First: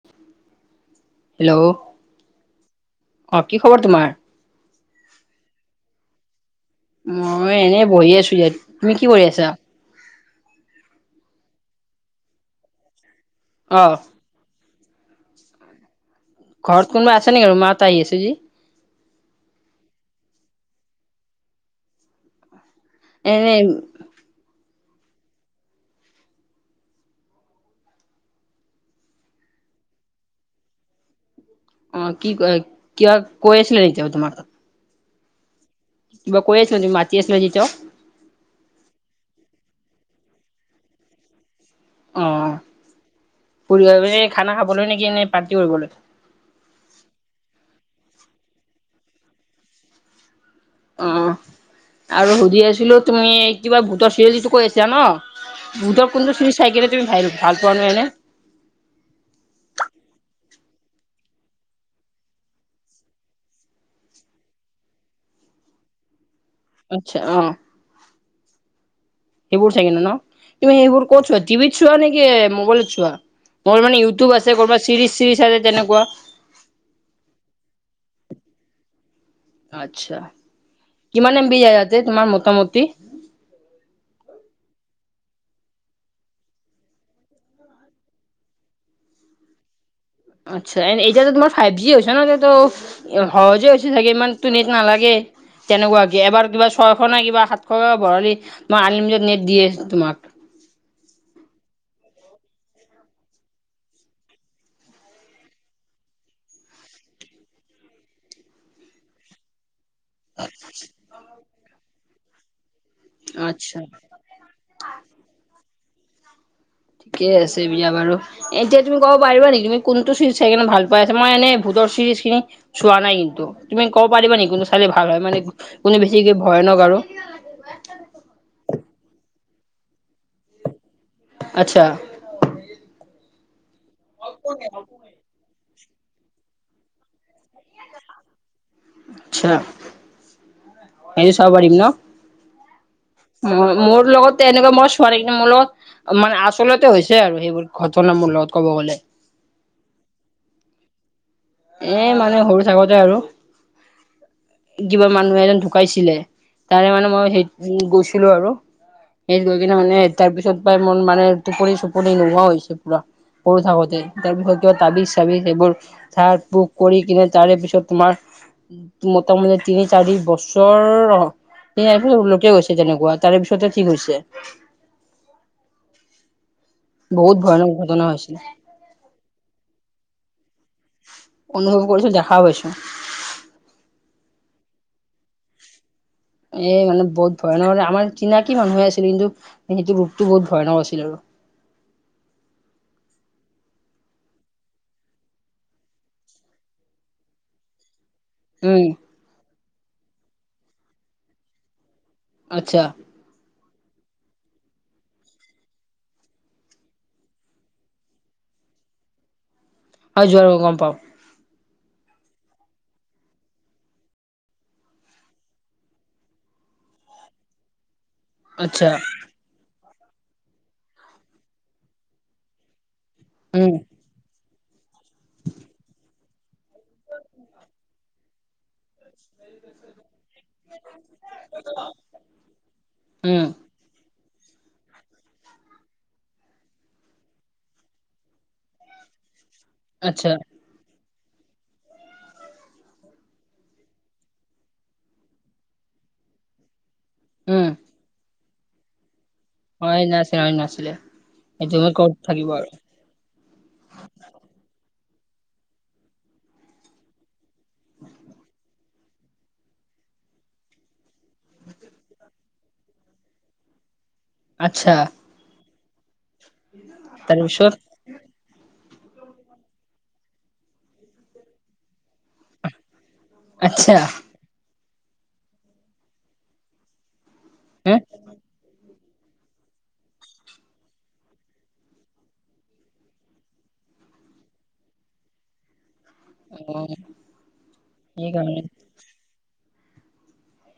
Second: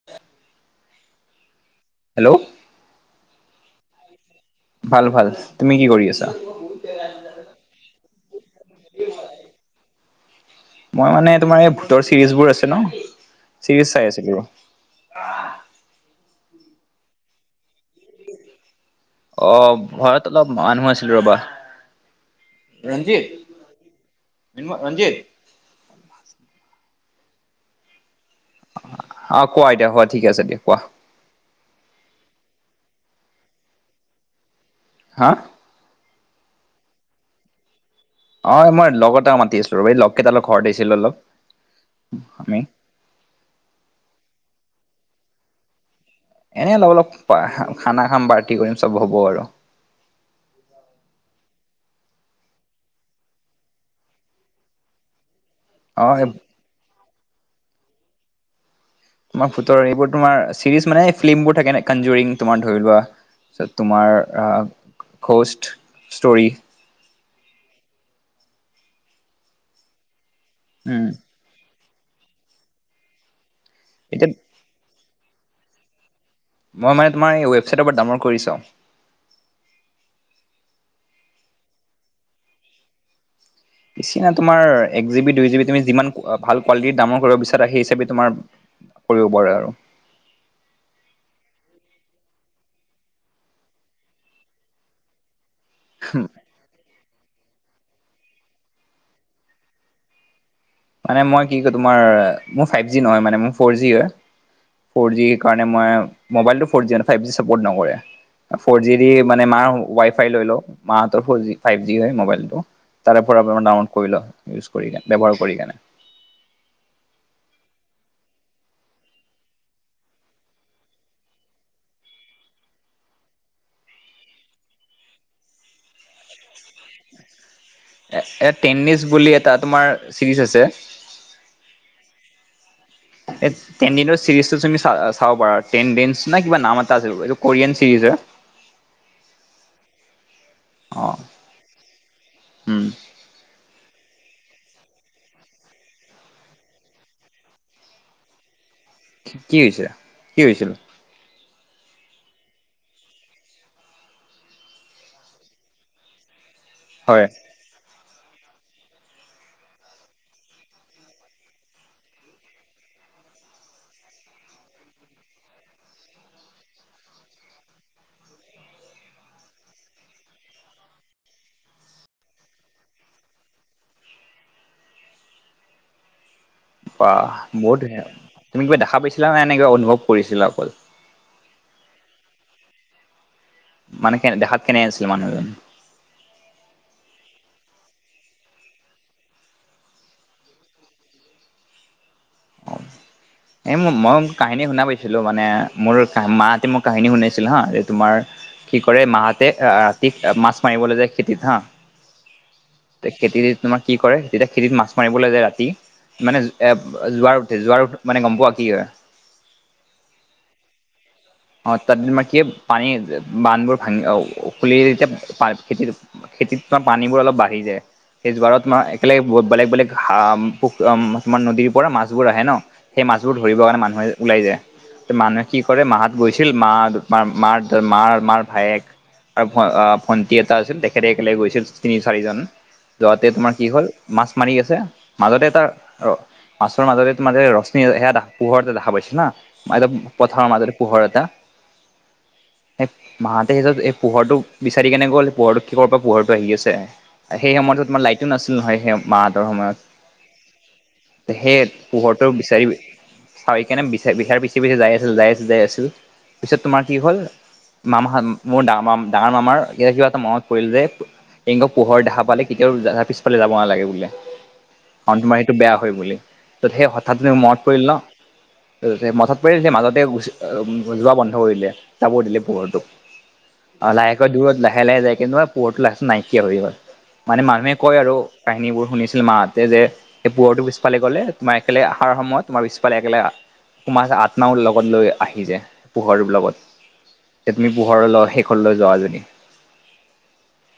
[inaudible] Hello. Hello. অ', কি খবৰ তোমাৰ। ভাল-ভাল, তুমি কি কৰি আছা। মই এনেই বহি আছো ইয়াত, তুমি কি কৰি আছা। মই মানে তোমাৰ এই ভোতৰ চিৰিজবোৰ আছে ন, অ চিৰিজ চাই আছিলো। ঘৰত কোনোবা আছে নেকি মাত আহি আছে যে অ ঘৰত অলপ মানুহ আছিলো ৰবা ৰঞ্জিত এনে মৃন্ময় ৰঞ্জিত অ কোৱা এতিয়া হোৱা ঠিক আছে দিয়া কোৱা অ কি কয় কিয়া কৈ আছিলে নেকি এতিয়া তোমাৰ তাত হা কিবা কৰি আছিলে মাতি আছিলো যে তোক অ মই লগ এটা মাতি আছো ৰ বা এই লগকেইটা লগত ঘৰত আহিছিলো অলপ অ আমি। ফুৰিব খানা খাবলৈ নেকি এ পাৰ্টি ধোও কৰিবলৈ এনেই অলপ অলপ খানা খাম পাৰ্টি কৰিম চব হ'ব আৰু অ আৰু সুধি আছিলো তুমি কিবা ভোটৰ চিৰিটো কৈ আছিলা ন অ ভূতৰ কোনটো চিৰি চাই কিনে তুমি ভাইৰেল ভাল পোৱানো এনে তোমাৰ ভুতৰ এইবোৰ তোমাৰ চিৰিজ মানে ফিল্মবোৰ থাকে ন কনজুৰিং তোম ধৰি লোৱা আচ্ছা তোমাৰো খষ্ট ষ্টৰি আচ্ছা অ সেইবোৰ চাগে ন ন তুমি সেইবোৰ উম ক'ত চোৱা টিভিত চোৱা নেকি মোবাইলত চোৱা মোৰ মানে এতিয়া ইউটিউব আছে ক'ৰবাত চিৰিজ চিৰিজ আছে তেনেকোৱা মই মানে তোমাৰ ৱেবছাইটৰ পৰা ডাউনলোড কৰি চাও আচ্ছা কিমান এম বি যায় ইয়াতে তোমাৰ মোটামটি বেছি নহয় তোমাৰ এক জিবি দুই জিবি তুমি যিমান ভাল কোৱালিটিৰ দামৰ কৰিব বিচাৰা সেই হিচাপে তোমাৰ কৰিব পাৰে আৰু আচ্ছা এড এতিয়াতো তোমাৰ ফাইভ জি হৈছে ন এতিয়াতো সহজে হৈছে চাগে ইমান টু নেট নালাগে তেনেকোৱা কি এবাৰ কিবা ছয়শ নাই কিবা সাতশ ভৰালি তোমাৰ আনলিমিটেত নেট দিয়ে তোমাক মানে মই কি কয় তোমাৰ মোৰ ফাইভ জি নহয় মানে মোৰ ফৰ জি হয় ফ'ৰ জিৰ কাৰণে মই মোবাইলটো four G five G support নকৰে ফ'ৰ জি দি মানে মাৰ হ ৱাই ফাই লৈ লও মাহতৰ ফৰ জি ফাইভ জি হয় মোবাইলটো তাৰে পৰা আচ্ছা ডাউনলোড কৰি লও ইউজ কৰিলা ব্যৱহাৰ কৰি কেনে ঠিকেই আছে বিয়া বাৰু এতিয়া তুমি কব পাৰিবা নেকি তুমি কোনটো চিৰিজ চাই কিনে ভাল পোৱা মই এনে ভূতৰ চিৰিজ খিনি চোৱা নাই কিন্তু তুমি ক'ব পাৰিবা নেকি কোনো ছোৱালী ভাল হয় মানে কোনে বেছিকে ভয়ানক আৰু এ এ টেনিছ বুলি এটা তোমাৰ চিৰিজ আছে আচ্ছা এ তিনদিনৰ চিৰিজটো তুমি চ চাব পাৰা টেনে ডেনচ কিবা নাম এটা আছিল এইটো কোৰিয়ান চিৰিজ হয় আচ্ছা অ এটো চাব পাৰিম ন উম মোৰ লগত এনেকোৱা মই ছোৱালী কি মোৰ লগত মানে আচলতে হৈছে আৰু সেইবোৰ ঘটনা মোৰ লগত ক'ব গলে কি হৈছে কি হৈছিল এ মানে সৰু থাকোতে আৰু কিবা মানুহে এজন ঢুকাইছিলে তাৰে মানে হয় মই সেই গৈছিলো আৰু হেৰিত গৈ কিনে মানে তাৰ পিছত পায় মোৰ মানে টোপনি চোপনি নোহোৱা হৈছে পুৰা সৰু থাকোতে তাৰ পিছত কিবা তাবিজ চাবিজ এইবোৰ ধাৰ বুক কৰি কিনে তাৰে পিছত তোমাৰ মোটামুটি তিনি চাৰি বছৰ লকে গৈছে তেনেকোৱা তাৰে পিছতহে ঠিক হৈছে বা ভয়ানক বহুত ঘটনা ধুনীয়া হৈছিল। তুমি কিবা দেখা পাইছিলা নে এনে কিবা অনুভৱ কৰিছিলা অকল অনুভৱ কৰিছিলো দেখাও পাইছো মানে কেনে দেখাত কেনে আনিছিলে মানুহজন এ মানে বহুত ভয়ানক মানে আমাৰ চিনাকি মানুহে আছিলে কিন্তু সেইটো ৰূপটো বহুত ভয়ানক আছিল আৰু [inaudible] এই মোৰ মই মোক কাহিনী শুনা পাইছিলো মানে মোৰ মাহঁতে মোক কাহিনী শুনাইছিলে হা তোমাৰ কি উম কৰে মাহঁতে আ ৰাতি মাছ মাৰিবলৈ যায় খেতিত হা আচ্ছা খেতি তোমাৰ কি কৰে তেতিয়া খেতিত মাছ মাৰিবলৈ যায় ৰাতি মানে এ যোৱাৰ উঠে যোৱাৰ উ মানে গম পোৱা কি হয় হয় যোৱাৰো গম পাও অ তাত তোমাৰ কি পানী বান্ধবোৰ ভাঙি খুলি তেতিয়া পা খেতি খেতিত তোমাৰ পানীবোৰ অলপ বাঢ়ি যায় সেই জুৱাৰত আচ্ছা একেলগে বেলেগ বেলেগ হ মানে পু তোমাৰ নদীৰ পৰা মাছবোৰ আহে ন সেই মাছবোৰ ধৰিবৰ উম কাৰণে মানুহে ওলাই যায় মানুহে কি কৰে মাহত গৈছিল মা মাৰ মাৰ মাৰ ভায়েক আৰু ভ ভণ্টি এটা আছিল তেখেতে একেলগে গৈছিল তিনি চাৰিজন যোৱাতে উম তোমাৰ কি হ'ল মাছ মাৰি আছে মাজতে তাৰ অ মাছৰ মাজেৰে তোমাৰ ৰশ্মি সেয়া পোহৰতে দেখা পাইছে না একদম আচ্ছা পথাৰৰ মাজতে পোহৰ এটা সে মাহঁতে সিহঁতক এই পোহৰটো বিচাৰি কেনে গ'ল পোহৰটো কিহৰ পৰা পোহৰটো আহি আছে সেই উম সময়টোত তোমাৰ লাইটো নাছিল নহয় সেই মাহঁতৰ অ নাছিলে হয় নাছিলে সময়ত সেই সেইটো ৰুমত ক'ত পোহৰতো থাকিব আৰু বিচাৰি সেই কাৰণে বি বিচাৰ পিছে পিছে যাই আছিল যাই আছিল যাই আছিল পিছত তোমাৰ কি হ'ল মামা মোৰ ডাঙৰ মা ডাঙৰ মামাৰ এতিয়া কিবা এটা মনত পৰিল যে এংগ পোহৰ দেখা পালে কেতিয়াও আ পিছফালে যাব নালাগে বোলে আচ্ছা কাৰণ তোমাৰ সেইটো বেয়া হয় বুলি ত' সেই হঠাৎ তে মনত তাৰপিছত পৰিল ন তো সে মনত পৰিল মাজতে যোৱা বন্ধ কৰি দিলে যাব নিদিলে পোহৰটো অ আচ্ছা লাহেকৈ দূৰত লাহে লাহে যায় কিন্তু পোহৰটো লাহে নাইকিয়া হৈ গল মানে মানুহে হ কয় আৰু কাহিনীবোৰ শুনিছিল মাহঁতে যে এই পোহৰটো পিছফালে গ'লে তোমাৰ একেলগে অহাৰ সময়ত তোমাৰ পিছফালে একেলগে তোমাৰ আত্মাও লগত লৈ আহি যায় পোহৰৰ অ লগত এতিয়া তুমি পোহৰলৈ সেইকাৰণে শেষলৈ যোৱা জনী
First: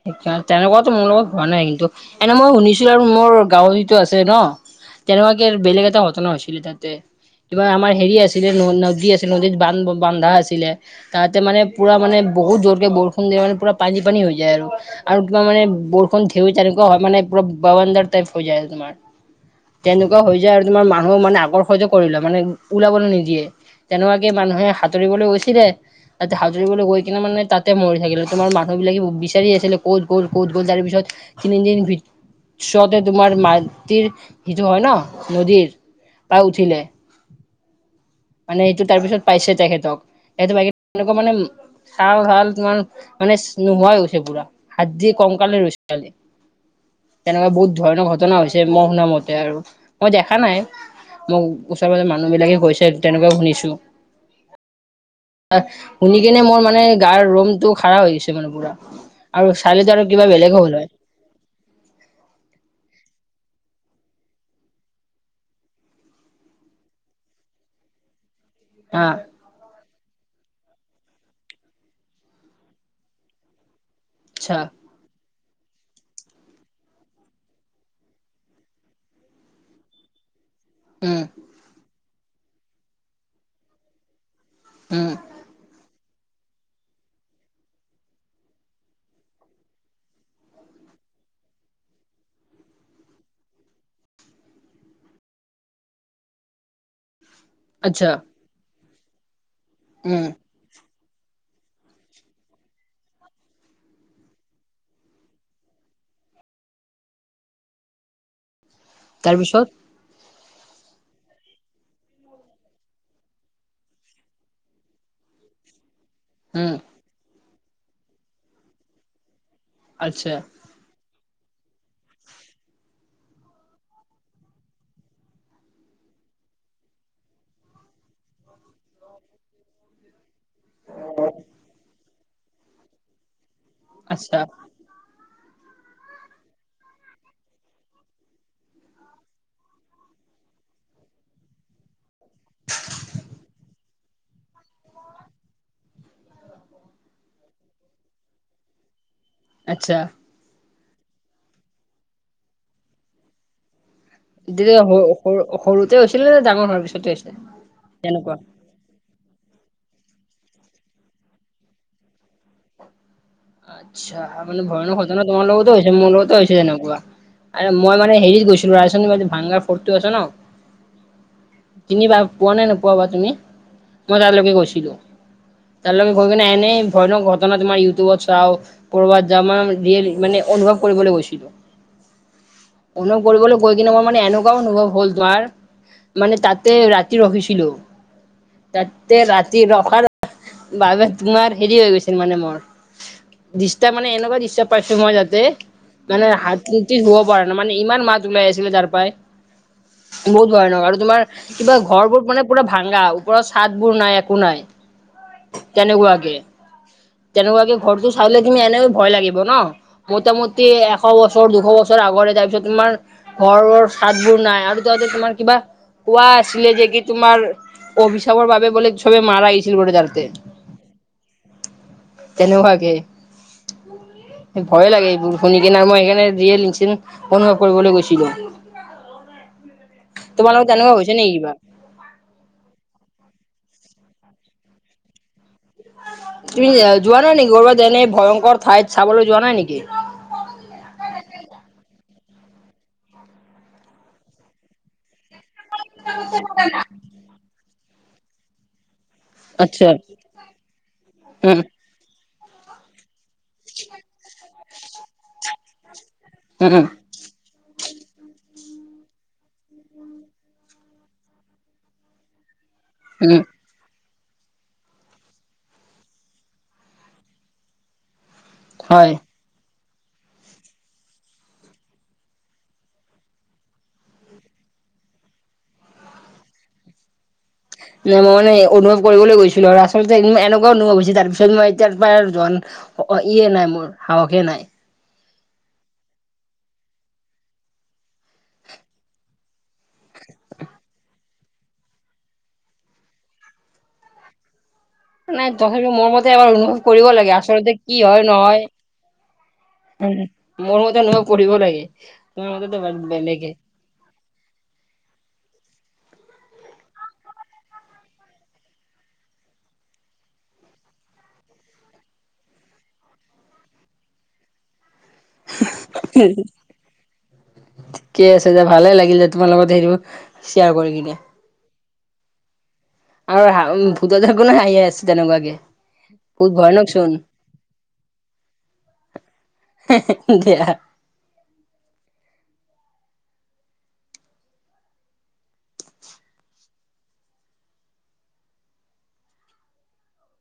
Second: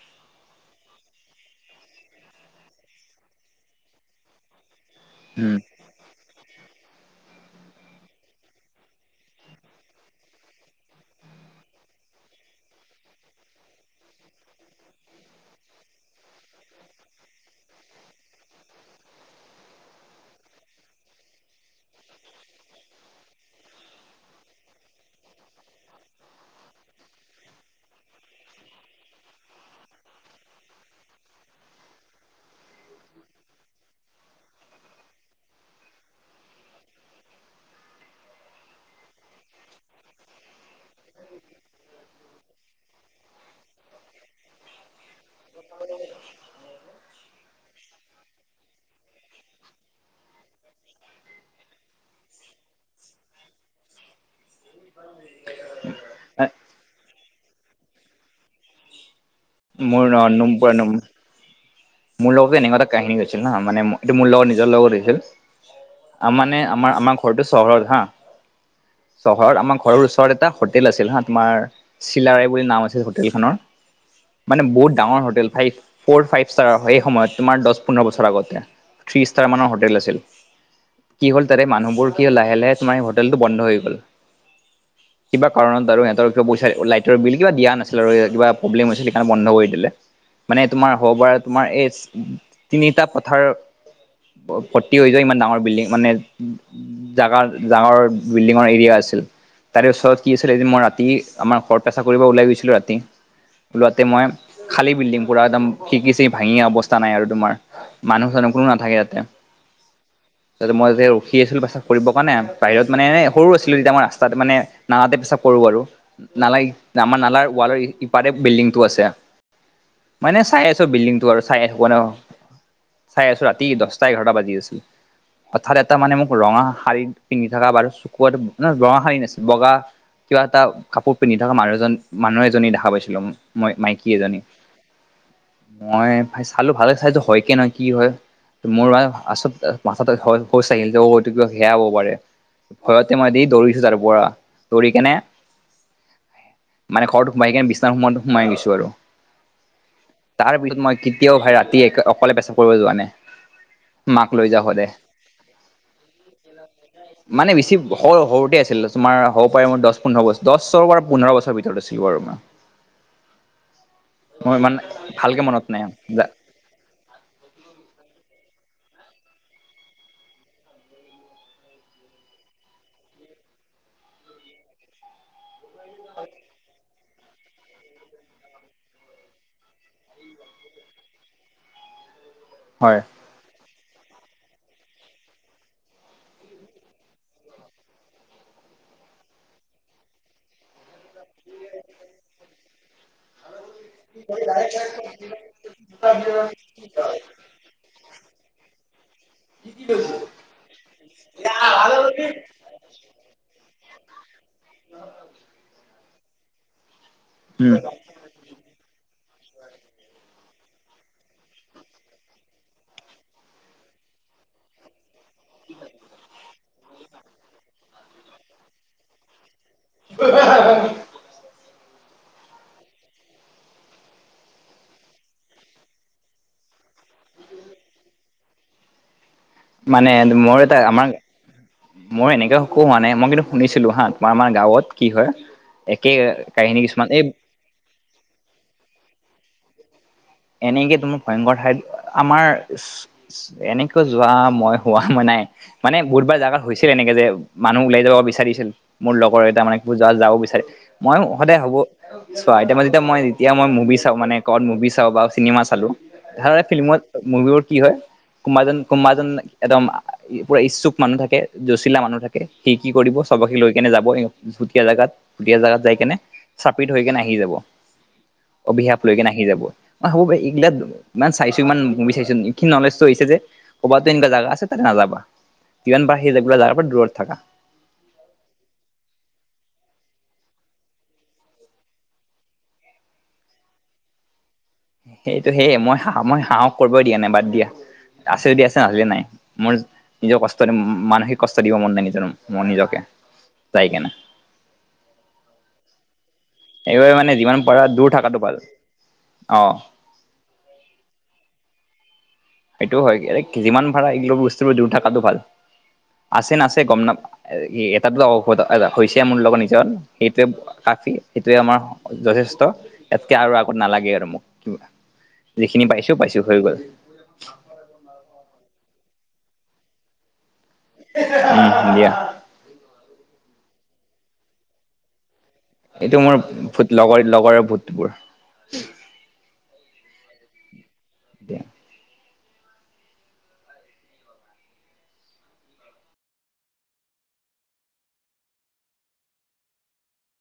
তে তেনেকোৱাতো মোৰ লগত হোৱা নাই কিন্তু এনে মই শুনিছো আৰু মোৰ গাঁৱৰ যিটো আছে ন, উম তেনেকোৱাকে বেলেগ এটা ঘটনা হৈছিলে তাত। যে কিবা আমাৰ হেৰি আছিলে ন নদী আছিলে নদীত বান্ধ বন্ধা আছিলে তাহাতে মানে পুৰা মানে বহুত জোৰকে বৰষুণ দিয়ে মানে পুৰা পানী পানী হৈ যায় আৰু আৰু কিবা মানে বৰষুণ ঢেউ তেনেকোৱা হয় মানে পৰা বাবানডাৰ টাইপ হৈ যায় তোমাৰ তেনেকোৱা হৈ যায় আৰু তোমাৰ মানুহে মানে আকৰ্ষিত কৰি লয় মানে ওলাবলে নিদিয়ে তেনেকোৱাকে মানুহে সাঁতুৰিবলৈ গৈছিলে তাতে, সাতুৰিবলৈ গৈ কিনে মানে তাতে মৰি থাকিলে তোমাৰ মানুহবিলাকে বিচাৰি আছিলে ক'ত গ'ল ক'ত গ'ল তাৰ পিছত তিনিদিন ভি ওচৰতে তোমাৰ মাটিৰ সিটো হয় ন নদীৰ। পাই উঠিলে মানে এইটো তাৰপিছত পাইছে তেখেতক। সেইটো তেনেকোৱা মানে, চাল ভাল তোমাৰ মানে নোহোৱা গৈছে পুৰা হাড়দি কংকালে ৰৈছে কালি তেনেকোৱা বহুত ধৰণৰ ঘটনা হৈছে, মই শুনা মতে আৰু মই দেখা নাই মোক ওচৰ পাজৰ মানুহ বিলাকে কৈছে তেনেকোৱা শুনিছো। [unintelligible] শুনি কেনে মোৰ মানে গাৰ নোমটো খাৰা হৈ গৈছে মানে পুৰা আৰু চাইলেতো মোৰ আৰু কিবা বেলেগ হ'ল হয়। মোৰ লগতো এনেকোৱা এটা কাহিনী হৈছিল ন, মানে এইটো মোৰ লগত নিজৰ লগত হৈছিল। আ মানে আমাৰ আমাৰ ঘৰটো চহৰত হা অ', চহৰত আমাৰ ঘৰৰ ওচৰত এটা হোটেল আছিল হা তোমাৰ চিলাৰয় বুলি নাম আছিল হোটেলখনৰ আচ্ছা মানে বহুত ডাঙৰ hotel five, four five star সেই সময়ত তোমাৰ দহ পোন্ধৰ বছৰ আগতে থ্ৰী ষ্টাৰ মানৰ হোটেল আছিল। উম, কি হ'ল তাৰে মানুহবোৰ কি লাহে-লাহে তোমাৰ এই হোটেলটো বন্ধ হৈ গ'ল। উম, কিবা কাৰণত আৰু সিহঁতৰ কিবা লাইটৰ বিল কিবা দিয়া নাছিল আৰু কিব প্ৰব্লেম হৈছিল সেইকাৰণে বন্ধ কৰি দিলে। মানে তোমাৰ হ'ব পাৰা তোমাৰ এই তিনিটা পথাৰ ফৰ্তি হৈ গৈ ইমান ডাঙৰ বিল্ডিং মানে জাগা ডাঙৰ আচ্ছা বিল্ডিঙৰ এৰিয়া আছিল, তাৰে উম ওচৰত কি লে মই ৰাতি আমাৰ ঘৰত পেচা কৰিব ওলাই গৈছিলো ৰাতি। ওলোৱাতে মই খালী বিল্ডিং পুৰা একদম খিৰিকি-ছিৰিকি ভাঙি অৱস্থা নাই আৰু তোমাৰ। মানুহ-চানুহ কোনো নাথাকে ইয়াতে। তাৰপিছত? ত মই যেতিয়া ৰখি আছিলো প্ৰেচাপ কৰিবৰ কাৰণে, বাহিৰত মানে সৰু আছিলো তেতিয়া মই ৰাস্তাত মানে নালাতে পেছাপ কৰো আৰু। নালাই‌ উম আমাৰ নালাৰ ৱালৰ ইপাৰে বিল্ডিং টো আছে আচ্ছা মানে চাই আ বিল্ডিং টো আৰু চাই থাকো ন চাই আছো ৰাতি দহটা এঘাৰটা বাজি আছিল। হথাৎ এটা মানে মোক ৰঙা শাৰ়ী পিন্ধি থাকা বাৰ কুকুৱাটো নহ ৰঙা শাৰী নহয় বগা। কিবা এটা কাপোৰ পিন্ধি থকা মানুহ এজন, মানুহ এজনী দেখা পাইছিলোঁ ম মাইকী আচ্ছা এজনী। মই পা চালো ভাল চালো হয় কে নহয় কি হয়? মোৰ মা আচত মাথাতে শোচ আহিল হয়তো কিব সেয়া হব পাৰে। [unintelligible] ভয়তে মই দি দৌৰিছো তাৰ পৰা। দৌৰি কেনে মানে ঘৰৰত সোমাই কিনে বিছনাত সোমায় সোমাই গৈছো আৰু। আচ্ছা। তাৰ পিছত মই কেতিয়াও ভাই ৰাতি অকলে পেচাপ কৰিব যোৱা নাই। মাক লৈ যা হয় তেতিয়া দে, সৰুতে হৈছিলে নে ডাঙৰ হোৱাৰ পিছতে হৈছে মানে বেছি তেনেকুৱা স-সৰুতে আছিল। তোমাৰ হ'ব পাৰে মই দহ পোন্ধৰ বছৰ পৰা পোন্ধৰ বৰ ভিতৰত আছিলো আৰু। আচ্ছা মানে ইমান ভয় ন, খতৰা ভালকে তোমাৰ মনত নাই লগতোছে মোৰ লগতোছে। [unintelligible] তেনেকুৱা মই মানে হেৰিত গৈছিলো ৰা ভাংগাৰ ফটো আছে ন। তিনিবাৰ পোৱা নাই নোপোৱা বা তুমি মই তালৈকে গৈছিলো। তালকে গৈ কিনে‌ এনেই ভয় ন, ঘটনা তোমাৰ ইউটউবত আও‌ কৰবাত যা মানে অনুভৱ কৰিবলৈ গৈছিলো হয়। অনুভৱ কৰিবলৈ গৈ কিনে মোৰ মানে এনেকুৱাও অনুভৱ হ'ল তোমাৰ মানে তাতে ৰাতি ৰখিছিলো। তাতে ৰাতি ৰখাৰ বাবে তোমাৰ হেৰি হৈ গৈছিল মানে মোৰ। ডিষ্টাৰ মানে এনেকুৱা ডিষ্টাৰ পাইছো মই তাতে। মানে হাতটোদি শুব পৰা নাই মানে ইমান মাত ওলাই আছিলে তাৰ পৰাই। [inaudible] বহুত ভয় নহআৰু তোমাৰ কিবা ঘৰবোৰ মানে পুৰা ভাংগা। ওপৰত চাদবোৰ নাই। একো নাই তেনেকুৱাকে-তেনেকুৱাকে। টো চাইলে তুমি এনেও ভয় লাগিব ন। মোটামুটি এশ বছৰ, দুশ বছৰ আগৰে তাৰপিছত তোমাৰ ঘৰৰ ছাদবোৰ নাই আৰু তাতে তোমাৰ কিবা কোৱা আছিলে যে কি তোমাৰ অভিশাপৰ বাবে বোলে চবে মাৰাছিল চিল জালতে। উম। তেনেকুৱাকে। ভয়ে লাগে এইবোৰ শুনি কিনেআৰু মই সেইকাৰণেয় অনুভৱ কৰিবলৈ গৈছিলো। [unintelligible] মানে মোৰ তোমালোকৰ এটা তেনেকুৱা আমাক হৈছে নেকি কিবা মই এনেকা শু মানে মই কিন্তু শুনিছিলো হা তোমাৰ আমাৰ গাঁৱত কি হয়। একেই তুমি যোৱা নাই নেকি কৰ'বাত এনে ভয়ংকৰ ঠাইত চাবলৈ যোৱা নাই নেকি? এনেকে তোমোক ভয়ংকৰ ঠাইত আমাৰ এনেকৈ যোৱা মই হোৱা মই নাই। মানে বহুতবাৰ জাগাত হৈছিল এনেকে যে মানুহ ওলাই যাব বিচাৰিছিল। মোৰ লগৰ এটা মানে আচ্ছা গোজৰাট যাব বিচাৰে মই সদায় উম ভাবো চোৱা এতিয়া মই যেতিয়া মই যেতিয়া মুভি চাওঁ মানে ক'বাত মুভি চাওঁ বা চিনেমা চালো ধাৰা উম ফিল্মত মুভিবোৰত কি হয় কোমাজন -কোমাজন এদম পুৰা ইচ্ছুক মানুহ থাকে জচিলা মানুহ থাক এ সি কি কৰিব উম উম চবকে লৈ কিনে যাব ভুটীয়া জাগাত -ভুটীয়া জাগাত যাই কেনে চাপি থৈ কিনে আহি যাব। অভিশাপ হয় লৈকেনে আহি যাব। অ, হ'ব পাৰে এইগিলাত ইমান চাইছো ইমান মুভি চাইছোঁ এইখিনি নলেজটো হৈছে যে ক'বাততো এনেকা জাগা আছে তাতে নাযাবা যিমান পাৰা সেই এইগিলা যাগাৰ পৰা দূৰত থাকা। নাই মই মানে অনুভৱ কৰিবলৈ গৈছিলোঁ আৰু আচলতে এনেকুৱা অনুভৱ হৈছে তাৰপিছত মই এতিয়াৰ পাই আৰু যোৱা অ, ইয়ে নাই মোৰ সাহসে নাই। এই ত' সেয়ে মই হাঁ মই হাঁহক কৰবই দিয়া নাই বাদ দিয়া। আছে যদি আছে [unintelligible] নাই মোৰ নিজৰ কষ্ট [unintelligible] মানসিক কষ্ট দিব মন নাই নিজৰ নিজকে যাই কিনে। নাই তথাপিটো মোৰ মতে এবাৰ কৰিব সেইবাবে মানে লাগে যিমান আচলতে পাৰা কি দূৰ হয় থকাটো ভাল নহয় অ উম, মোৰ মতে নহয় পঢ়িব লাগে। তোমাৰ মতেতো সেইটোও হয় বেলেগে [unintelligible] যিমান ভাড়া এইগিলাক বস্তু দূৰ থাকাতো ভাল আছে নাছে গম নাপা [unintelligible] হৈছে মোৰ লগৰ নিজৰ সেইটোৱে কাফি সেইটোৱে আমাৰ যথেষ্ট এয়াতকে আৰু আগত নালাগে আৰু মোক যিখিনি পাইছো- পাইছো হৈ গ'ল। ঠিকে আছে যে ভালে লাগিল যে তোমাৰ লগত সেইবোৰ শ্বেয়াৰ কৰি কিনে। উম, দিয়া। আৰু হা উম, ভূত থাকোঁ না হাঁহিয়ে আছে তেনেকুৱাকে। এইটো মোৰ বহুত ভয়ানক ভূত লগৰ -লগৰ ভূতবোৰ। হে-হে দিয়া। দিয়া।